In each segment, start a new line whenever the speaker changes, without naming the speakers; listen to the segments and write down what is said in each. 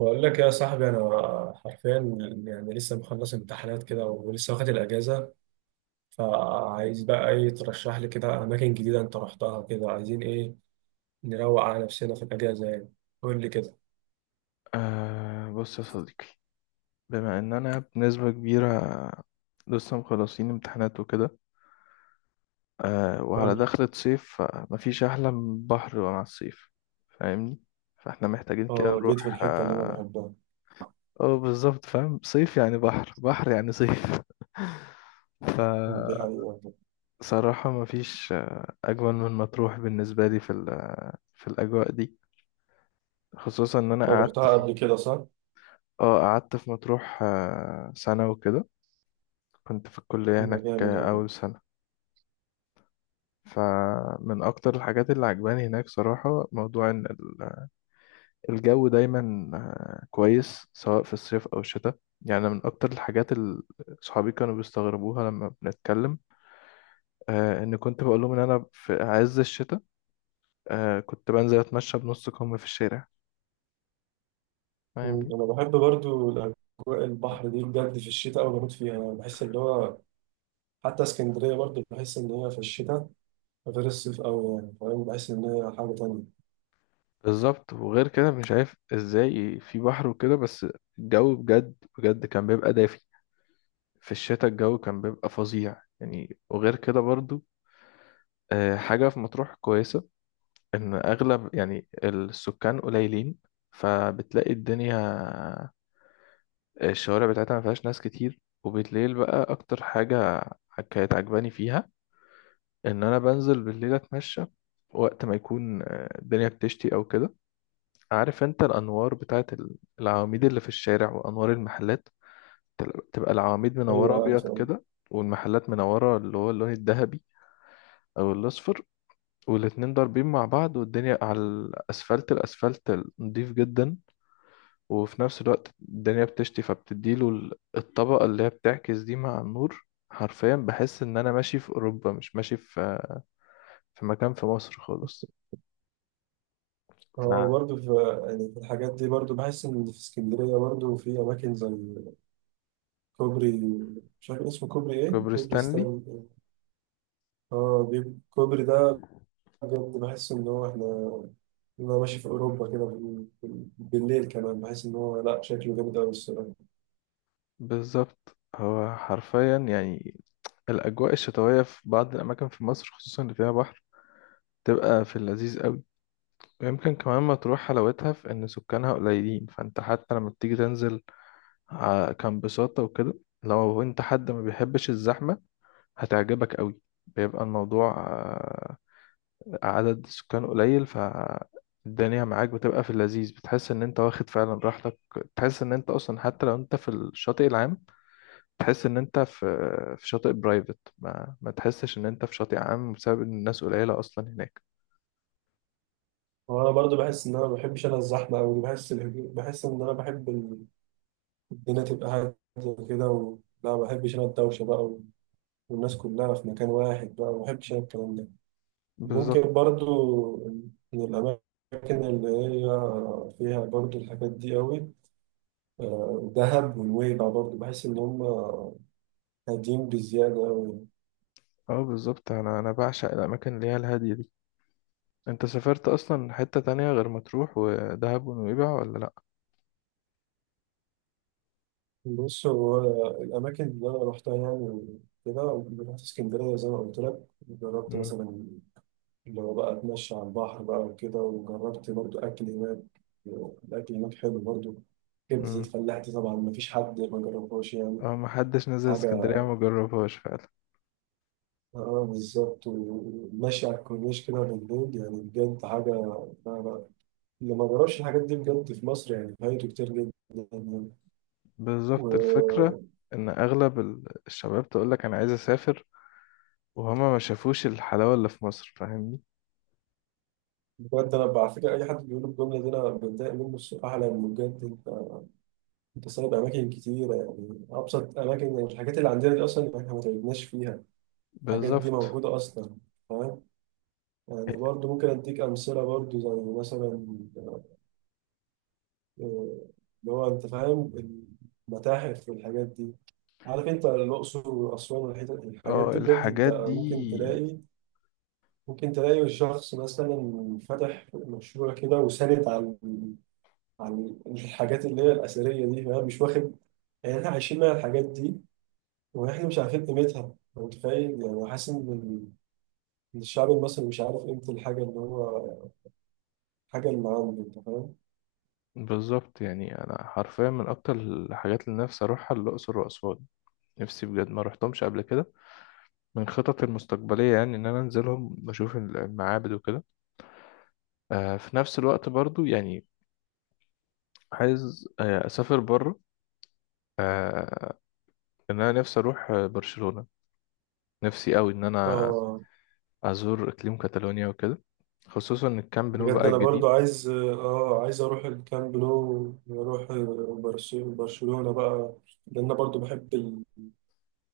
بقول لك يا صاحبي، انا حرفيا يعني لسه مخلص امتحانات كده ولسه واخد الاجازه، فعايز بقى ايه. ترشح لي كده اماكن جديده انت رحتها كده. عايزين ايه نروق على نفسنا في الاجازه يعني. قول لي كده.
أه، بص يا صديقي. بما ان انا بنسبة كبيرة لسه مخلصين امتحانات وكده، وعلى
قول لي.
دخلة صيف، فمفيش احلى من بحر مع الصيف. فاهمني. فاحنا محتاجين كده
اه، جيت في
نروح
الحتة اللي أنا
اه
بحبها.
آه، بالظبط، فاهم. صيف يعني بحر بحر يعني صيف.
دي حقيقة.
فصراحة مفيش اجمل من مطروح بالنسبة لي في في الاجواء دي، خصوصا ان انا
أنت
قعدت
رحتها
فيه.
قبل كده صح؟
اه، قعدت في مطروح سنة وكده. كنت في الكلية
يبقى
هناك
جامد والله.
أول سنة. فمن أكتر الحاجات اللي عجباني هناك صراحة موضوع إن الجو دايما كويس، سواء في الصيف أو الشتاء. يعني من أكتر الحاجات اللي صحابي كانوا بيستغربوها لما بنتكلم، إن كنت بقول لهم إن أنا في عز الشتاء كنت بنزل أتمشى بنص كم في الشارع.
مم.
فاهمني.
أنا بحب برضو الأجواء البحر دي بجد، في الشتاء أوي بموت فيها يعني. بحس اللي هو حتى اسكندرية برضو، بحس إن هي في الشتاء غير الصيف أوي يعني، فاهم؟ بحس إن هي حاجة تانية.
بالظبط. وغير كده مش عارف إزاي في بحر وكده، بس الجو بجد بجد كان بيبقى دافي. في الشتاء الجو كان بيبقى فظيع يعني. وغير كده برضو حاجة في مطروح كويسة، إن أغلب يعني السكان قليلين، فبتلاقي الدنيا الشوارع بتاعتها ما فيهاش ناس كتير. وبالليل بقى، أكتر حاجة كانت عجباني فيها إن أنا بنزل بالليل أتمشى وقت ما يكون الدنيا بتشتي أو كده. عارف أنت الأنوار بتاعت العواميد اللي في الشارع وأنوار المحلات، تبقى العواميد منورة
ايوه عارف،
أبيض
أه.
كده، والمحلات منورة اللي هو اللون الذهبي أو الأصفر، والاتنين ضاربين مع بعض، والدنيا على الأسفلت، الأسفلت نضيف جدا. وفي نفس الوقت الدنيا بتشتي، فبتديله الطبقة اللي هي بتعكس دي مع النور. حرفيا بحس إن أنا ماشي في أوروبا، مش ماشي في مكان في مصر خالص. فكوبري
برضه في يعني في الحاجات دي برضه، بحس ان في اسكندريه برضه في اماكن زي كوبري، مش عارف اسمه كوبري ايه، كوبري
ستانلي.
ستانلي. اه، الكوبري ده بجد بحس ان هو احنا انا ماشي في اوروبا كده بالليل كمان. بحس ان هو لا شكله جامد قوي الصراحه.
بالظبط، هو حرفيا يعني الأجواء الشتوية في بعض الأماكن في مصر، خصوصا اللي فيها بحر، تبقى في اللذيذ قوي. ويمكن كمان ما تروح حلاوتها في إن سكانها قليلين، فأنت حتى لما بتيجي تنزل كان بساطة وكده. لو انت حد ما بيحبش الزحمة، هتعجبك قوي. بيبقى الموضوع عدد سكان قليل، فالدنيا معاك بتبقى في اللذيذ، بتحس ان انت واخد فعلا راحتك. تحس ان انت اصلا حتى لو انت في الشاطئ العام، تحس ان انت في شاطئ برايفت، ما تحسش ان انت في شاطئ عام بسبب ان الناس قليلة اصلا هناك.
وانا برضه بحس ان انا ما بحبش انا الزحمه قوي. بحس الهدوء، بحس ان انا بحب الدنيا تبقى هاديه كده و لا، ما بحبش انا الدوشه بقى والناس كلها في مكان واحد بقى. ما بحبش انا الكلام ده.
بالظبط.
ممكن برضو من الأماكن اللي هي فيها برضو الحاجات دي قوي، دهب ونويبع، برضو بحس إن هم هادين بزيادة قوي.
اه بالظبط، انا بعشق الاماكن اللي هي الهادية دي. انت سافرت اصلا حتة تانية غير مطروح ودهب ونويبع ولا؟
بص هو الأماكن اللي أنا روحتها يعني كده، رحت اسكندرية زي ما قلت لك. جربت
لا.
مثلا اللي هو بقى أتمشى على البحر بقى وكده، وجربت برضو أكل هناك. الأكل هناك حلو برضو. كبدة
مم.
الفلاح دي طبعا مفيش حد ما جربهاش يعني.
اه، محدش نزل
حاجة،
اسكندرية ما جربهاش فعلا.
اه، بالظبط. وماشي على الكورنيش كده بالليل يعني بجد حاجة. لا لا، اللي ما جربش الحاجات دي بجد في مصر يعني فايته كتير جدا يعني.
بالظبط. الفكرة
وبجد،
ان اغلب الشباب تقولك انا عايز اسافر، وهما ما شافوش الحلاوة اللي في مصر. فاهمني.
أنا على فكرة أي حد بيقول الجملة دي أنا بتضايق منه الصراحة. لأن بجد أنت أنت سايب أماكن كتيرة يعني، أبسط أماكن يعني، الحاجات اللي عندنا دي أصلا إحنا ما تعبناش فيها. الحاجات دي
بالظبط.
موجودة أصلا، فاهم يعني. برضه ممكن أديك أمثلة برضه، زي مثلا، آه، اللي هو انت فاهم، المتاحف والحاجات دي. عارف انت الاقصر واسوان الحاجات
اه
دي، بجد انت
الحاجات دي.
ممكن تلاقي ممكن تلاقي الشخص مثلا فاتح مشروع كده وساند عن عن الحاجات اللي هي الاثريه دي، فاهم؟ مش واخد يعني، احنا عايشين مع الحاجات دي واحنا مش عارفين قيمتها. أنت متخيل يعني، حاسس ان إن الشعب المصري مش عارف قيمه الحاجه اللي هو الحاجه اللي عنده، انت فاهم.
بالظبط، يعني انا حرفيا من اكتر الحاجات اللي نفسي اروحها الاقصر واسوان. نفسي بجد، ما رحتهمش قبل كده. من خططي المستقبليه يعني ان انا انزلهم بشوف المعابد وكده. في نفس الوقت برضو يعني عايز اسافر بره، ان انا نفسي اروح برشلونة. نفسي قوي ان انا
اه
ازور اقليم كاتالونيا وكده، خصوصا الكامب نو بقى
بجد، انا
الجديد.
برضو عايز اه، عايز اروح الكامب نو واروح برشلونة بقى، لان انا برضو بحب ال-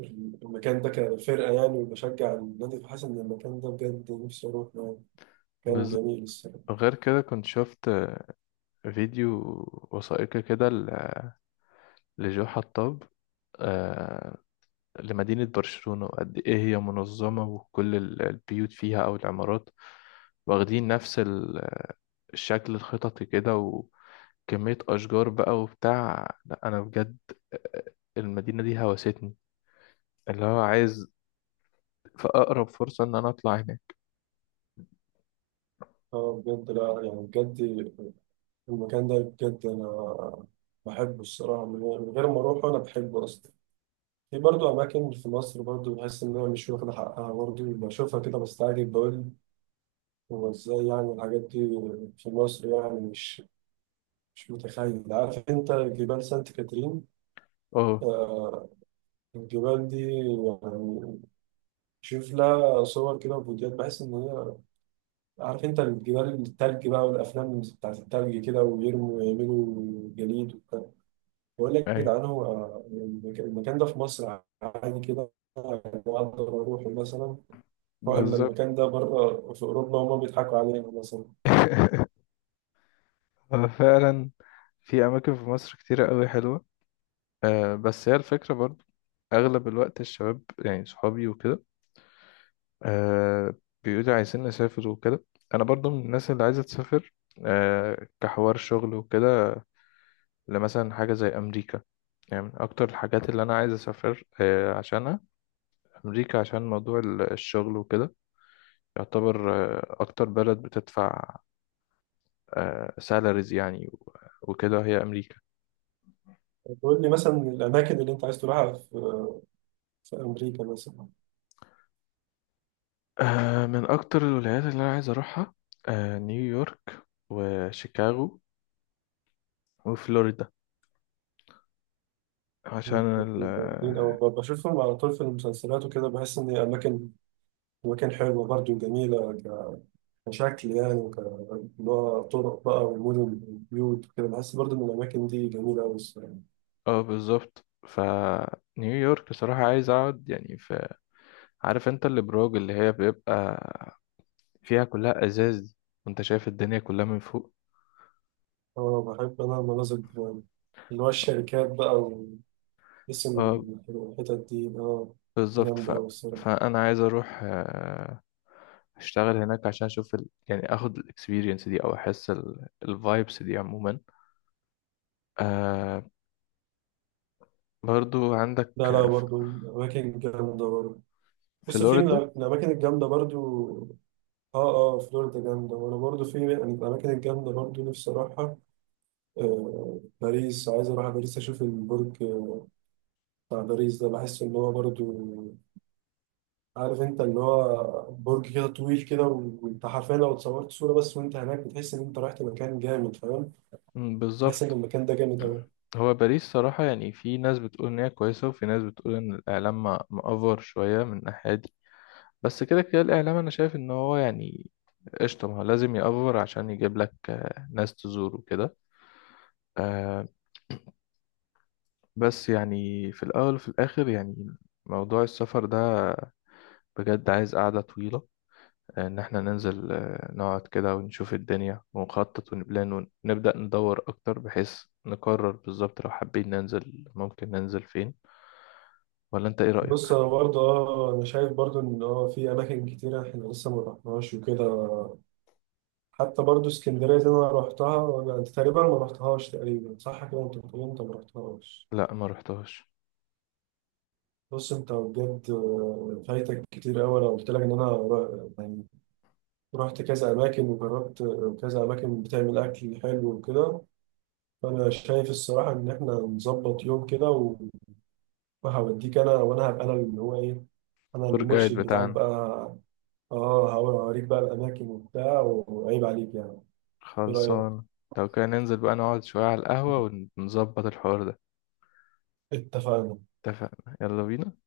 ال- المكان ده كفرقة يعني وبشجع النادي، فحاسس ان المكان ده بجد نفسي اروح يعني. كان
بالظبط.
جميل الصراحة.
غير كده، كنت شفت فيديو وثائقي كده لجو حطاب، آه، لمدينة برشلونة، وقد ايه هي منظمة، وكل البيوت فيها او العمارات واخدين نفس الشكل الخططي كده، وكمية اشجار بقى وبتاع. لا انا بجد آه، المدينة دي هوستني، اللي هو عايز في أقرب فرصة إن أنا أطلع هناك.
اه بجد، لا يعني بجد المكان ده بجد انا بحبه الصراحة، من غير من غير ما اروح انا بحبه اصلا. في برضو أماكن في مصر برضو بحس إن أنا مش واخدة حقها برضو، بشوفها كده بستعجب، بقول هو إزاي يعني الحاجات دي في مصر يعني. مش مش متخيل. عارف انت جبال سانت كاترين؟
أه.
آه، الجبال دي يعني شوف لها صور كده وفيديوهات، بحس ان هي عارف انت الجبال التلج بقى، والافلام بتاعت التلج كده ويرموا ويعملوا جليد وبتاع. بقول لك يا
أيوه.
جدعان، هو المكان ده في مصر عادي كده اقدر اروحه مثلا؟ ولا
بالظبط.
المكان ده بره في اوروبا وهم بيضحكوا علينا مثلا؟
هو فعلا في أماكن في مصر كتيرة أوي حلوة. بس هي الفكرة برضو، أغلب الوقت الشباب يعني صحابي وكده، أه بيقولوا عايزين نسافر وكده. أنا برضو من الناس اللي عايزة تسافر، كحوار شغل وكده، لمثلا حاجة زي أمريكا. يعني من أكتر الحاجات اللي أنا عايز أسافر عشانها أمريكا، عشان موضوع الشغل وكده. يعتبر أكتر بلد بتدفع سالاريز يعني، وكده هي امريكا.
تقول لي مثلا الاماكن اللي انت عايز تروحها في في امريكا مثلا.
من اكتر الولايات اللي انا عايز اروحها نيويورك وشيكاغو وفلوريدا، عشان ال
جامدين
اه
أوي، بشوفهم على طول في المسلسلات وكده، بحس إن أماكن أماكن حلوة برضه، جميلة كشكل يعني، وك اللي هو طرق بقى والمدن والبيوت وكده. بحس برضه إن الأماكن دي جميلة أوي الصراحة.
بالظبط. فنيويورك بصراحة عايز اقعد يعني في. عارف انت الابراج اللي هي بيبقى فيها كلها ازاز دي، وانت شايف الدنيا كلها من فوق.
أه بحب أنا المناظر دي أوي. اللي هو الشركات بقى واسم
اه،
الحتت دي، أه،
بالظبط.
جامدة أوي الصراحة.
فانا عايز اروح اشتغل هناك عشان اشوف يعني اخد الاكسبيرينس دي او احس الفايبس دي عموما. آه برضو عندك
لا لا
ف-
برضه الأماكن جامدة برضه. بص في من
فلوريدا.
الأماكن الجامدة برضه، اه اه، فلوريدا جامدة. وانا برضو في يعني من الأماكن الجامدة برضو نفسي أروحها، آه، باريس. عايز اروح باريس اشوف البرج، آه، بتاع باريس ده. بحس ان هو برضو عارف انت اللي هو برج كده طويل كده وانت حرفيا لو اتصورت صورة بس وانت هناك، بتحس ان انت رحت مكان جامد، فاهم؟
مم،
بحس ان
بالظبط.
المكان ده جامد قوي.
هو باريس صراحة، يعني في ناس بتقول إن هي كويسة وفي ناس بتقول إن الإعلام مأفور شوية من الناحية دي. بس كده كده الإعلام أنا شايف إن هو يعني قشطة. ما هو لازم يأفور عشان يجيب لك ناس تزور وكده. آه بس يعني في الأول وفي الآخر، يعني موضوع السفر ده بجد عايز قعدة طويلة، ان احنا ننزل نقعد كده ونشوف الدنيا ونخطط ونبلان ونبدأ ندور اكتر، بحيث نقرر بالظبط لو حابين ننزل ممكن ننزل فين. ولا انت ايه
بص
رأيك؟
انا برضه اه، انا شايف برضه ان اه في اماكن كتيرة احنا لسه ما رحناهاش وكده. حتى برضه اسكندرية دي انا رحتها ولا انت تقريبا ما رحتهاش تقريبا، صح كده؟ انت بتقول انت ما رحتهاش.
لا، ما رحتهاش.
بص انت بجد، آه، فايتك كتير قوي. انا قلت لك ان انا رحت كذا أماكن وجربت كذا أماكن بتعمل أكل حلو وكده. فأنا شايف الصراحة إن إحنا نظبط يوم كده وهوديك أنا، وأنا هبقى أنا اللي هو إيه، أنا
تور جايد
المرشد بتاعك
بتاعنا.
بقى. آه، هوريك بقى الأماكن وبتاع، وعيب عليك يعني. إيه رأيك؟
خلصان. لو كان ننزل بقى نقعد شوية على القهوة ونظبط الحوار ده.
اتفقنا.
اتفقنا، يلا بينا.